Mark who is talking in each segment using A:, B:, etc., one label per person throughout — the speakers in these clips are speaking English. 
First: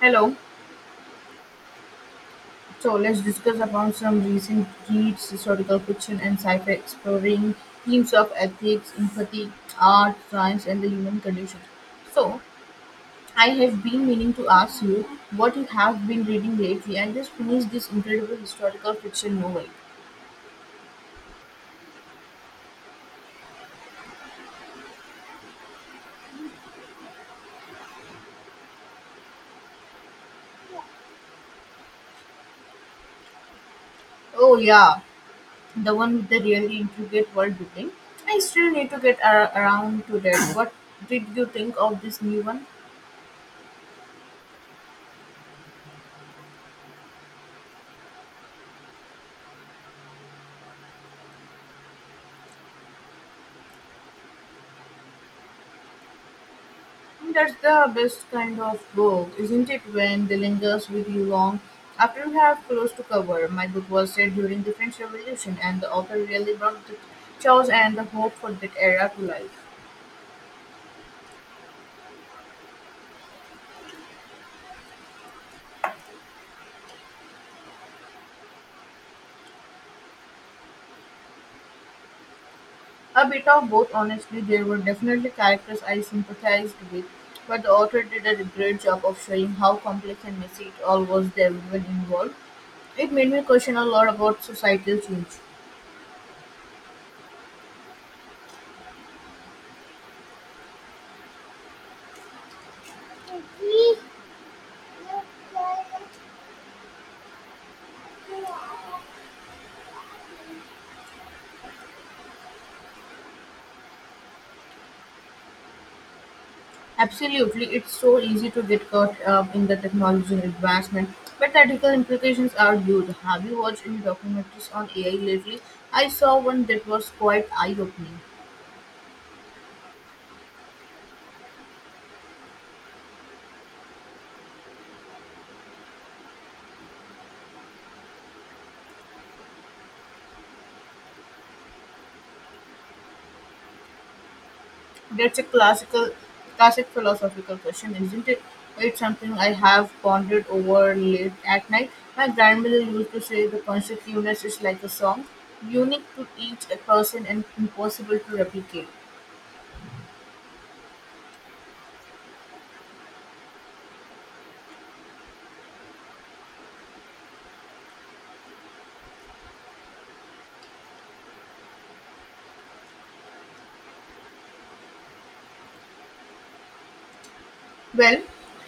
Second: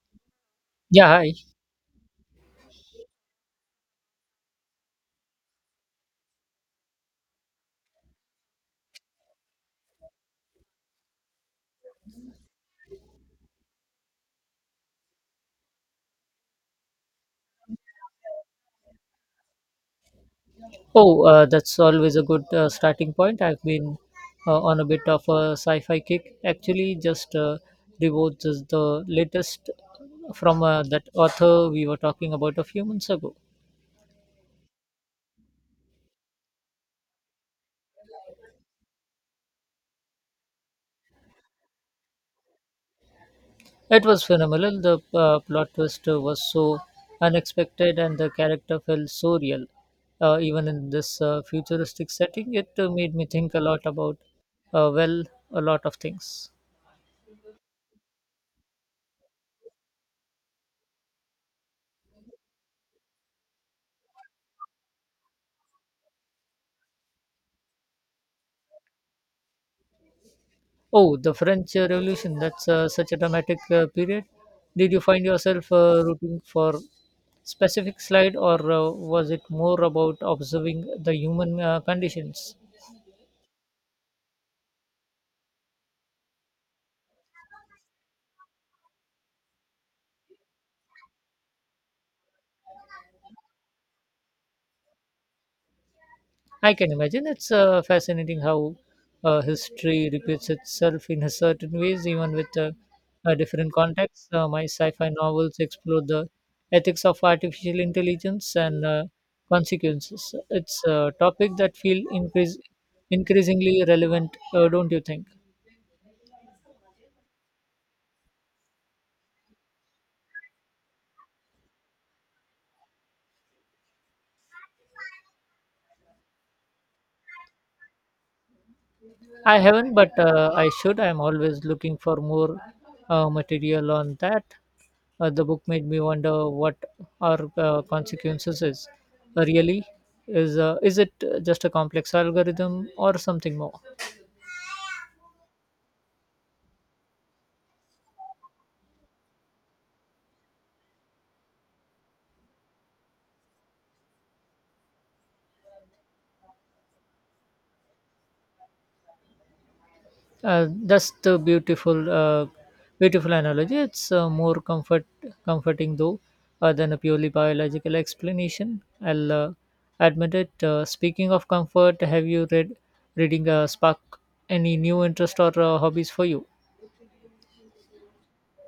A: Hello.
B: Yeah, hi.
A: So let's discuss about some recent reads, historical fiction, and sci-fi exploring themes of ethics, empathy, art, science, and the human condition. So I have been meaning to ask you what you have been reading lately. I just finished this incredible historical fiction novel.
B: Oh, that's always a good starting point. I've been on a bit of a sci-fi kick. Actually, just devoured just the latest from that author we were talking about a few months ago.
A: Oh yeah, the one with the really intricate world building. I still need to get around to that. What did you think of this new one?
B: It was phenomenal. The plot twist was so unexpected, and the character felt so real. Even in this futuristic setting, it made me think a lot about, well, a lot of things.
A: That's the best kind of book, isn't it? When they lingers with you long after you have close to cover. My book was set during the French Revolution, and the author really brought the chaos and the hope for that era to life.
B: Oh, the French Revolution, that's such a dramatic period. Did you find yourself rooting for specific slide or was it more about observing the human conditions?
A: A bit of both, honestly. There were definitely characters I sympathized with, but the author did a great job of showing how complex and messy it all was. They everyone involved. It made me question a lot about societal
B: I can imagine. It's fascinating how history repeats itself in a certain ways, even with different
A: change.
B: contexts. My sci-fi novels explore the ethics of artificial intelligence and consequences. It's a topic that feel increasingly relevant, don't you think?
A: Absolutely, it's so easy to get caught up in the technology and advancement, but the ethical implications are huge. Have you watched any documentaries on AI lately? I saw one that was quite eye-opening.
B: I haven't, but I should. I'm always looking for more material on that. The book made me wonder what our consequences is. Really is it just a complex algorithm or something more.
A: That's a classical, classic philosophical question, isn't it? It's something I have pondered over late at night. My grandmother used to say the consciousness is like a song, unique to each person and impossible to replicate.
B: uh, that's the beautiful analogy. It's more comforting though, than a purely biological explanation I'll admit it. Speaking of comfort, have you reading spark any new interest or hobbies for you?
A: Well,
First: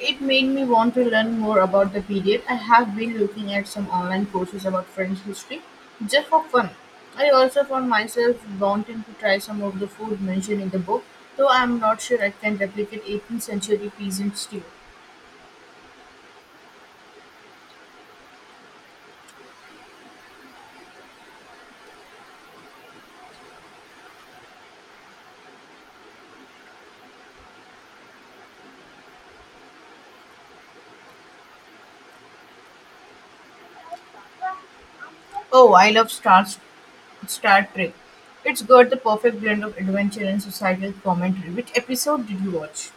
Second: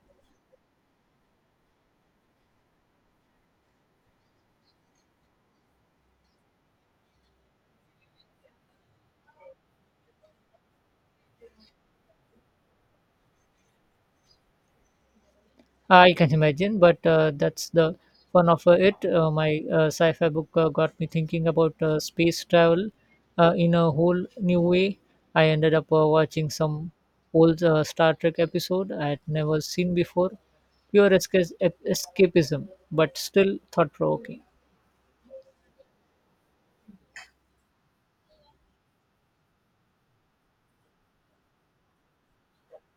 A: it made me want to learn more about the period. I have been looking at some online courses about French history just for fun. I also found myself wanting to try some of the food mentioned in the book, though I'm not sure I can replicate 18th century peasant stew.
B: I can imagine, but that's the fun of it. My sci-fi book got me thinking about space travel in a whole new way. I ended up watching some old Star Trek episode I had never seen before. Pure escapism, but still thought-provoking.
A: Oh, I love Star, Star Trek. It's got the perfect blend of adventure and societal commentary. Which episode did you watch?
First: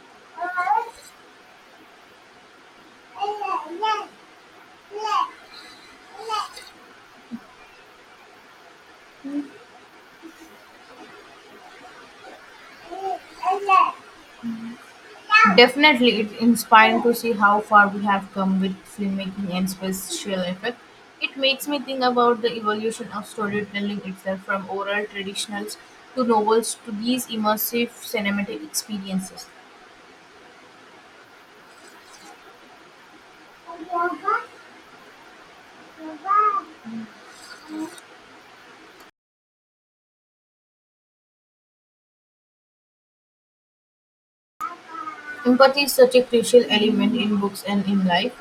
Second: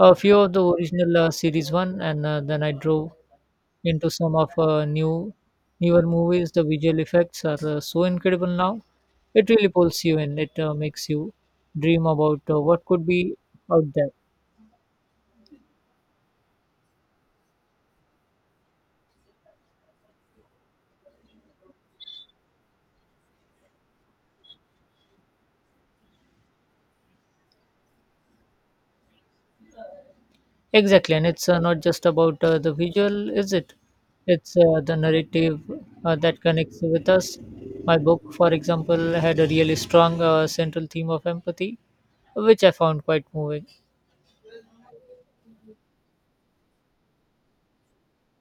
B: A few of the original series one, and then I drove into some of newer movies. The visual effects are so incredible now. It really pulls you in. It makes you dream about what could be out there.
A: Definitely, it's inspiring to see how far we have come with filmmaking and special effect. It makes me think about the evolution of storytelling itself from oral traditionals to novels to these immersive cinematic experiences.
B: Exactly, and it's not just about the visual, is it? It's the narrative that connects with us. My book, for example, had a really strong central theme of empathy, which I found quite moving.
A: Empathy is such a crucial element in books and in life.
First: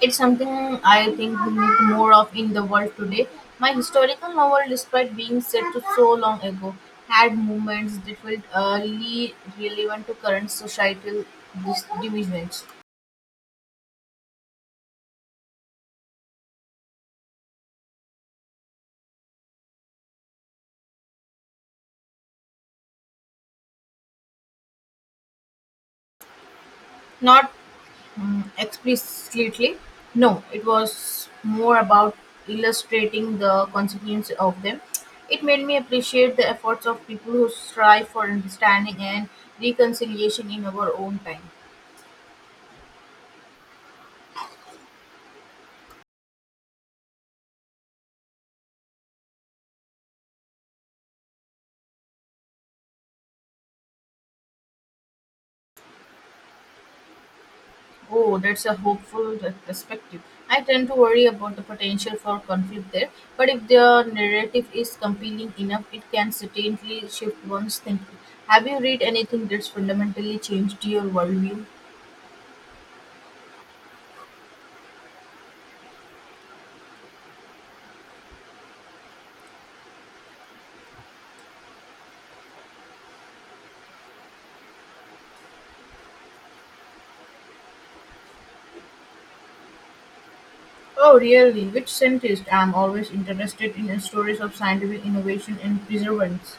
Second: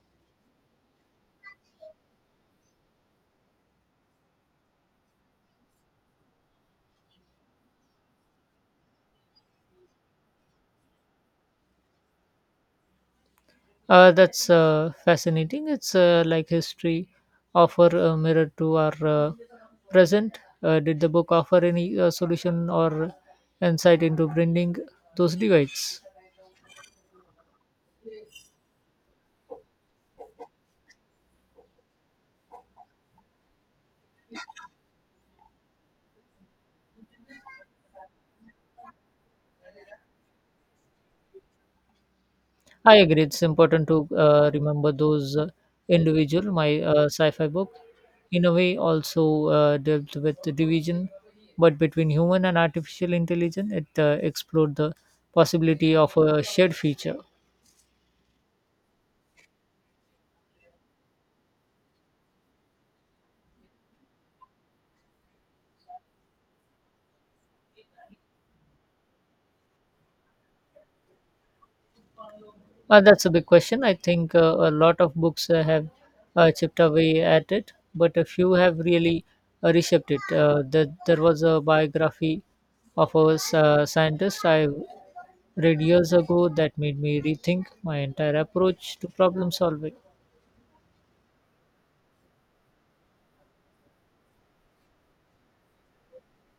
A: It's something I think we need more of in the world today. My historical novel, despite being set to so long ago, had moments that felt early relevant to current societal divisions.
B: That's fascinating. It's like history offer a mirror to our present. Did the book offer any solution or insight into bringing those divides?
A: Not explicitly, no, it was more about illustrating the consequences of them. It made me appreciate the efforts of people who strive for understanding and reconciliation in our own time.
B: I agree. It's important to remember those individual. My sci-fi book, in a way, also dealt with the division, but between human and artificial intelligence, it explored the possibility of a shared future.
A: Oh, that's a hopeful perspective. I tend to worry about the potential for conflict there, but if the narrative is compelling enough, it can certainly shift one's thinking. Have you read anything that's fundamentally changed your worldview?
B: That's a big question. I think a lot of books have chipped away at it, but a few have really reshaped it. There was a biography of a scientist I read years ago that made me rethink my entire approach to problem solving.
A: Oh, really? Which scientist? I'm always interested in stories of scientific innovation and perseverance.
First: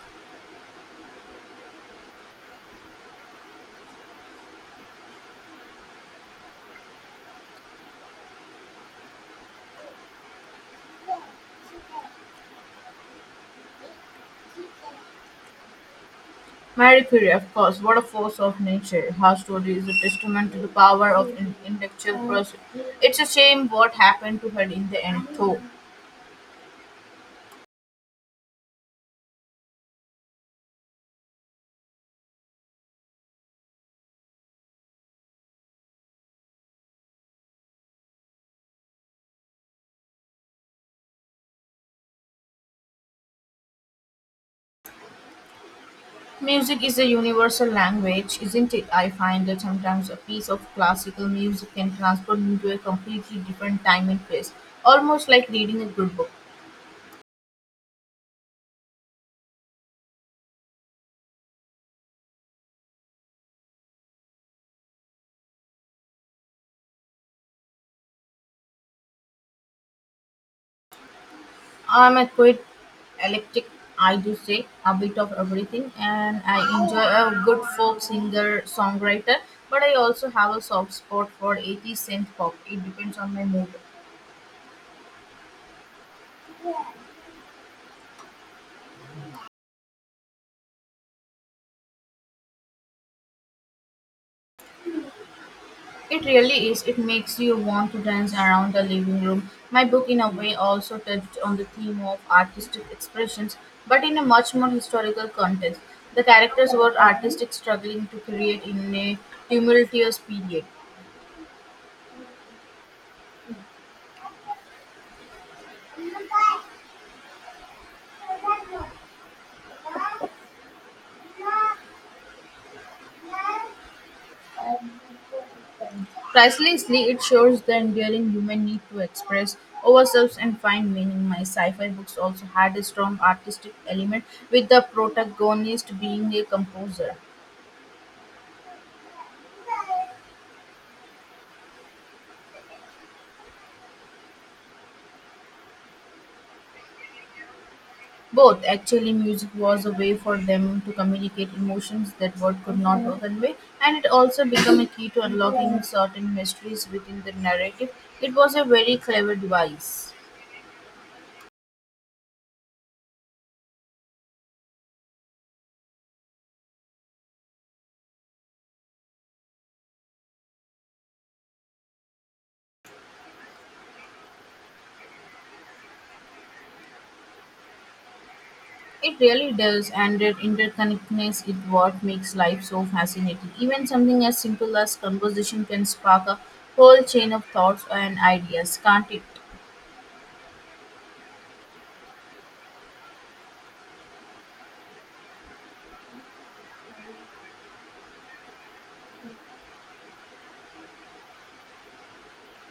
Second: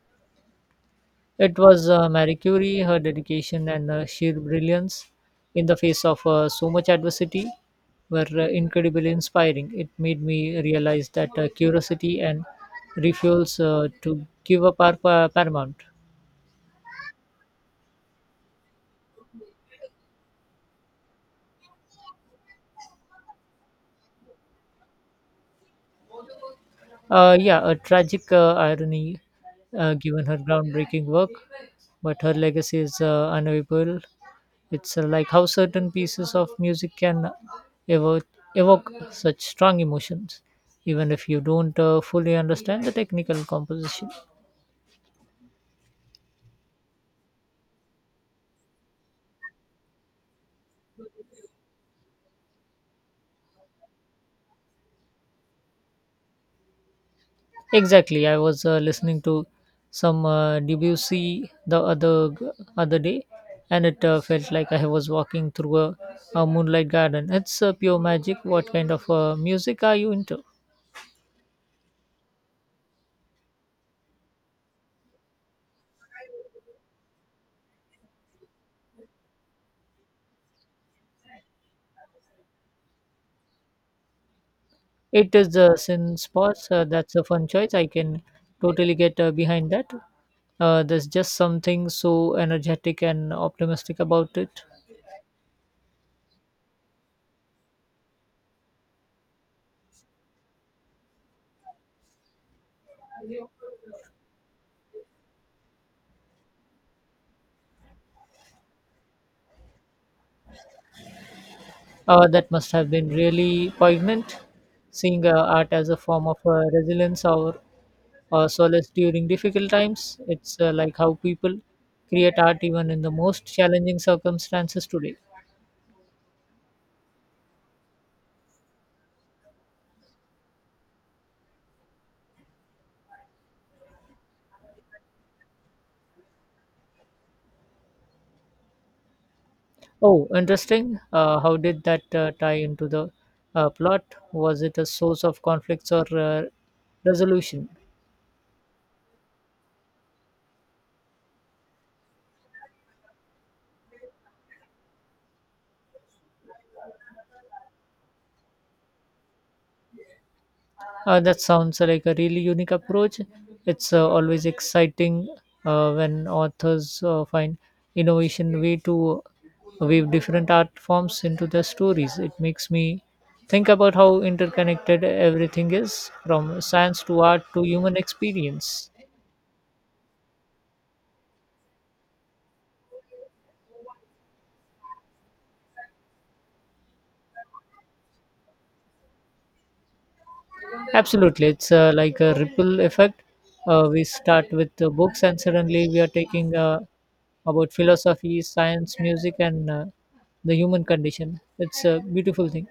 B: It was Marie Curie, her dedication and sheer brilliance in the face of so much adversity were incredibly inspiring. It made me realize that curiosity and refusals to give up are paramount.
A: Marie Curie, of course, what a force of nature. Her story is a testament to the power of intellectual pursuit. It's a shame what happened to her in the end, though.
B: Yeah, a tragic irony given her groundbreaking work, but her legacy is unavailable. It's like how certain pieces of music can evoke, evoke such strong emotions, even if you don't fully understand the technical composition.
A: Music is a universal language, isn't it? I find that sometimes a piece of classical music can transport me to a completely different time and place, almost like reading a good book.
B: Exactly, I was listening to some Debussy the other day, and it felt like I was walking through a moonlight garden. It's pure magic. What kind of music are you into?
A: I'm a quite eclectic, I do say, a bit of everything, and I enjoy a good folk singer songwriter, but I also have a soft spot for 80s synth pop. It depends on my mood.
B: It is the sin spots. That's a fun choice. I can totally get behind that. There's just something so energetic and optimistic about it.
A: It really is. It makes you want to dance around the living room. My book, in a way, also touched on the theme of artistic expressions, but in a much more historical context. The characters were artistic struggling to create in a tumultuous period.
B: That must have been really poignant, seeing art as a form of resilience or solace during difficult times. It's like how people create art even in the most challenging circumstances today.
A: Pricelessly, it shows the enduring human need to express ourselves and find meaning. My sci-fi books also had a strong artistic element, with the protagonist being a composer.
B: Oh, interesting. How did that tie into the plot? Was it a source of conflicts or resolution?
A: Both actually, music was a way for them to communicate emotions that word could not convey, and it also became a key to unlocking certain mysteries within the narrative. It was a very clever device.
B: That sounds like a really unique approach. It's always exciting when authors find innovation way to weave different art forms into their stories. It makes me think about how interconnected everything is, from science to art to human experience.
A: It really does, and that interconnectedness is what makes life so fascinating. Even something as simple as conversation can spark a whole chain of thoughts and ideas, can't it?
B: Absolutely, it's like a ripple effect. We start with the books, and suddenly we are taking about philosophy, science, music, and the human condition. It's a beautiful thing.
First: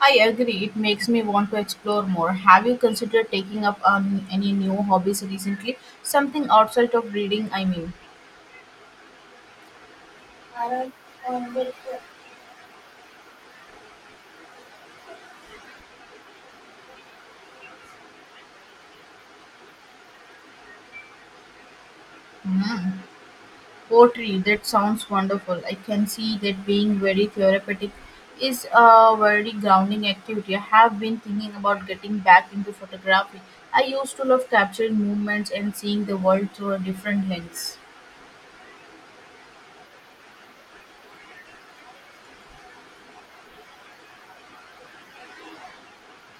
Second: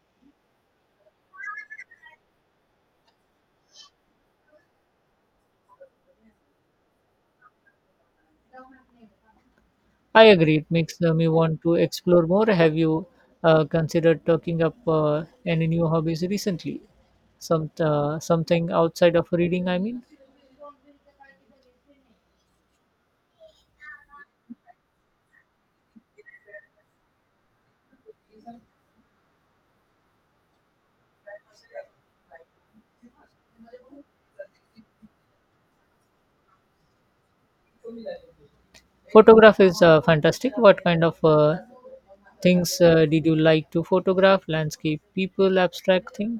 A: I agree, it makes me want to explore more. Have you considered taking up on any new hobbies recently? Something outside of reading, I mean.
B: I agree. It makes me want to explore more. Have you considered talking up any new hobbies recently? Something outside of reading. I mean,
A: Poetry, that sounds wonderful. I can see that being very therapeutic is a very grounding activity. I have been thinking about getting back into photography. I used to love capturing movements and seeing the world through a different lens.
B: photograph is fantastic. What kind of things did you like to photograph? Landscape, people, abstract thing.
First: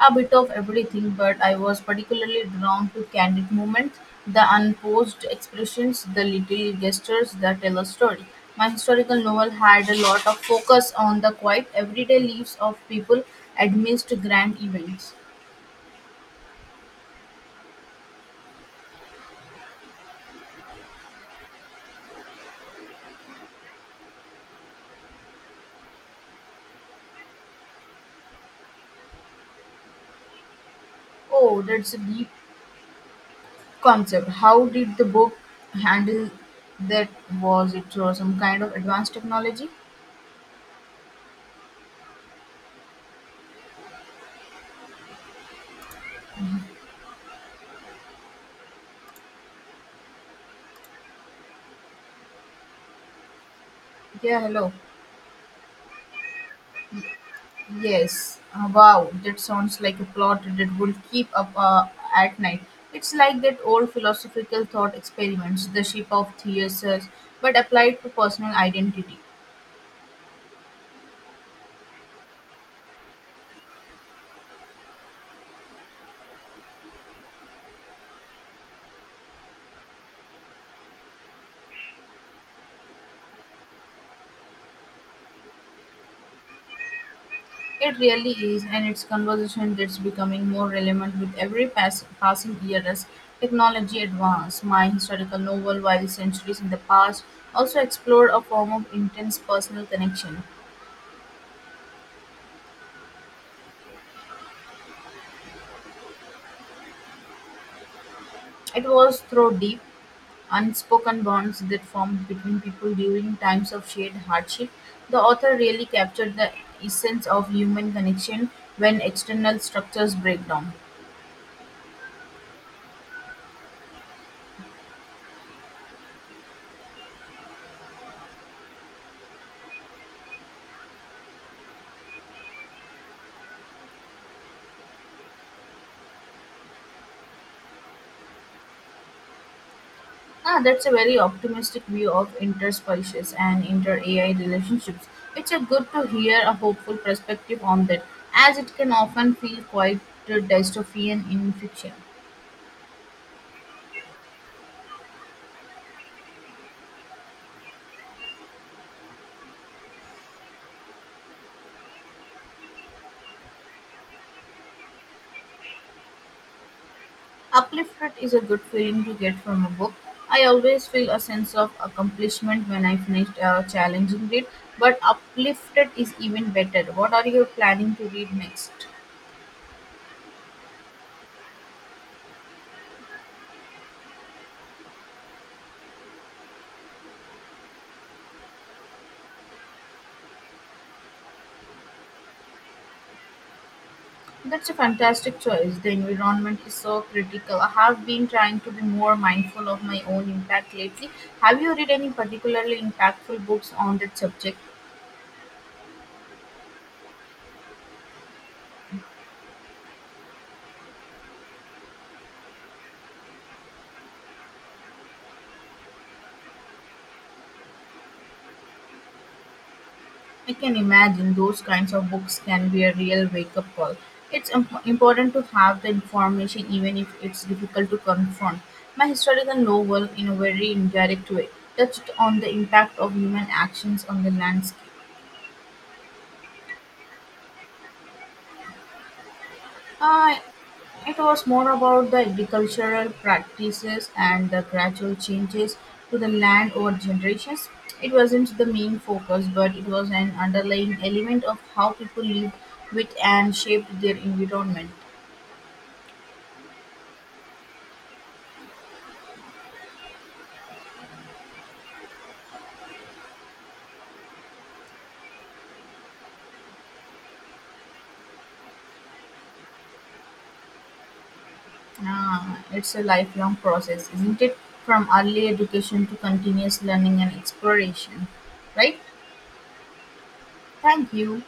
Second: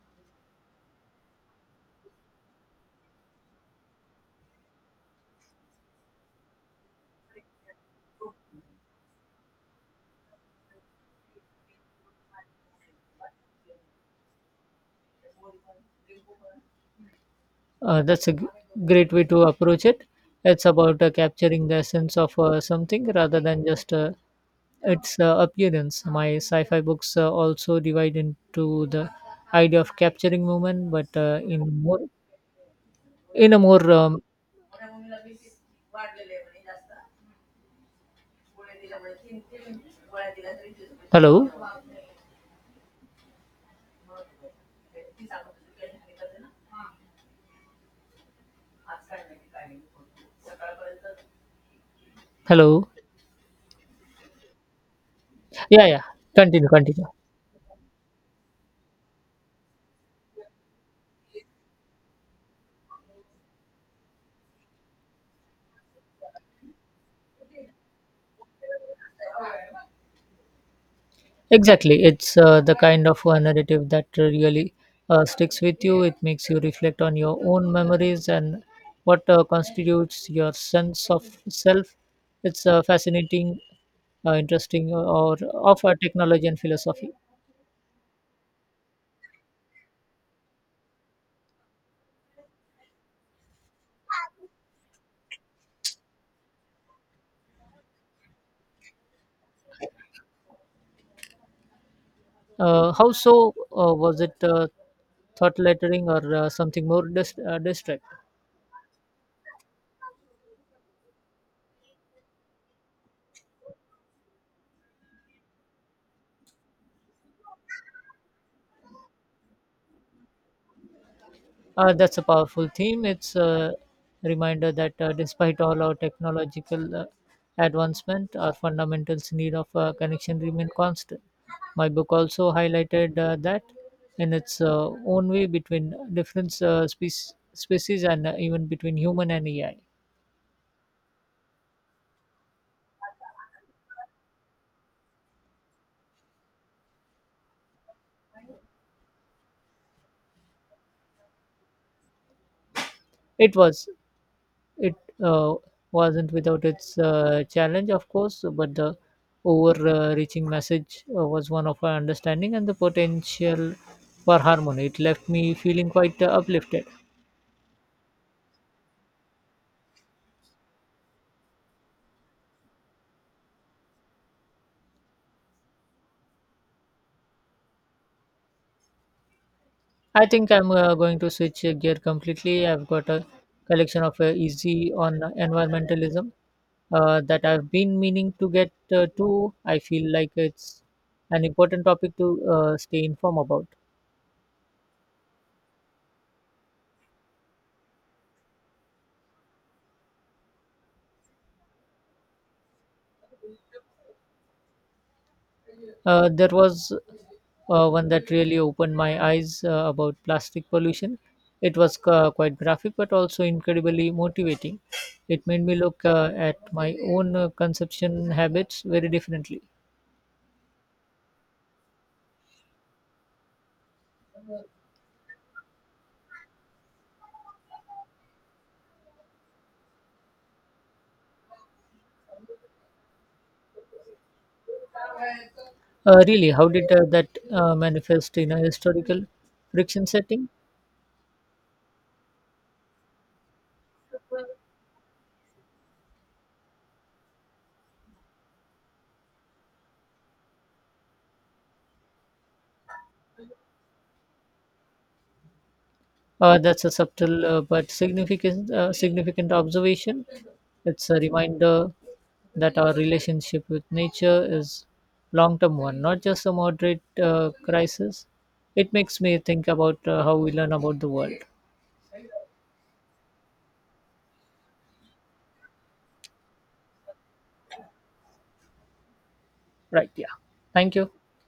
A: A bit of everything, but I was particularly drawn to candid movements, the unposed expressions, the little gestures that tell a story. My historical novel had a lot of focus on the quiet, everyday lives of people amidst grand events.
B: That's a great way to approach it. It's about capturing the essence of something rather than just its appearance. My sci fi books also divide into the idea of capturing movement, but
A: Oh, that's a deep
B: in a more,
A: concept. How did the book handle that? Was it through some kind of advanced technology?
B: hello, hello.
A: Yeah, hello.
B: Yeah, yeah, continue.
A: Yes. Wow, that sounds like a plot that will keep up at night. It's like that old philosophical thought experiments, the ship of Theseus, but applied to personal identity.
B: Exactly. It's the kind of a narrative that really sticks with you. It makes you reflect on your own memories and what constitutes your sense of self. It's interesting, or of technology and philosophy.
A: It really is, and it's conversation that's becoming more relevant with every passing year as technology advances. My historical novel, while centuries in the past, also explored a form of intense personal connection.
B: How so? Was it thought lettering or something more distract?
A: It was through deep, unspoken bonds that formed between people during times of shared hardship. The author really captured the essence of human connection when external structures break down.
B: That's a powerful theme. It's a reminder that despite all our technological advancement, our fundamentals need of connection remain constant. My book also highlighted that in its own way between different species and even between human and AI.
A: Ah, that's a very optimistic view of interspecies and inter-AI relationships. It's a good to hear a hopeful perspective on that, as it can often feel quite dystopian in fiction.
B: It was It uh, wasn't without its challenge, of course, but the overreaching message was one of our understanding and the potential for harmony. It left me feeling quite uplifted.
A: Upliftment is a good feeling to get from a book. I always feel a sense of accomplishment when I finish a challenging read, but uplifted is even better. What are you planning to read next?
B: I think I'm going to switch gear completely. I've got a collection of easy on environmentalism that I've been meaning to get to. I feel like it's an important topic to stay informed about.
A: That's a fantastic choice. The environment is so critical. I have been trying to be more mindful of my own impact lately. Have you read any particularly impactful books on that subject?
B: There was one that really opened my eyes about plastic pollution. It was quite graphic but also incredibly motivating. It made me look at my own consumption habits very differently.
A: I can imagine those kinds of books can be a real wake up call. It's important to have the information even if it's difficult to confront. My historical novel, in a very indirect way, touched on the impact of human actions on the landscape.
B: Really, how did that manifest in a historical friction
A: Uh,
B: setting?
A: It was more about the agricultural practices and the gradual changes to the land over generations. It wasn't the main focus, but it was an underlying element of how people lived with and shaped their environment.
B: That's a subtle but significant observation. It's a reminder that our relationship with nature is long-term one, not just a moderate crisis. It makes me think about how we learn about the world.
A: Ah, it's a lifelong process, isn't it? From early education to continuous learning and exploration. Right?
B: Right? Yeah. Thank you.
A: Thank you.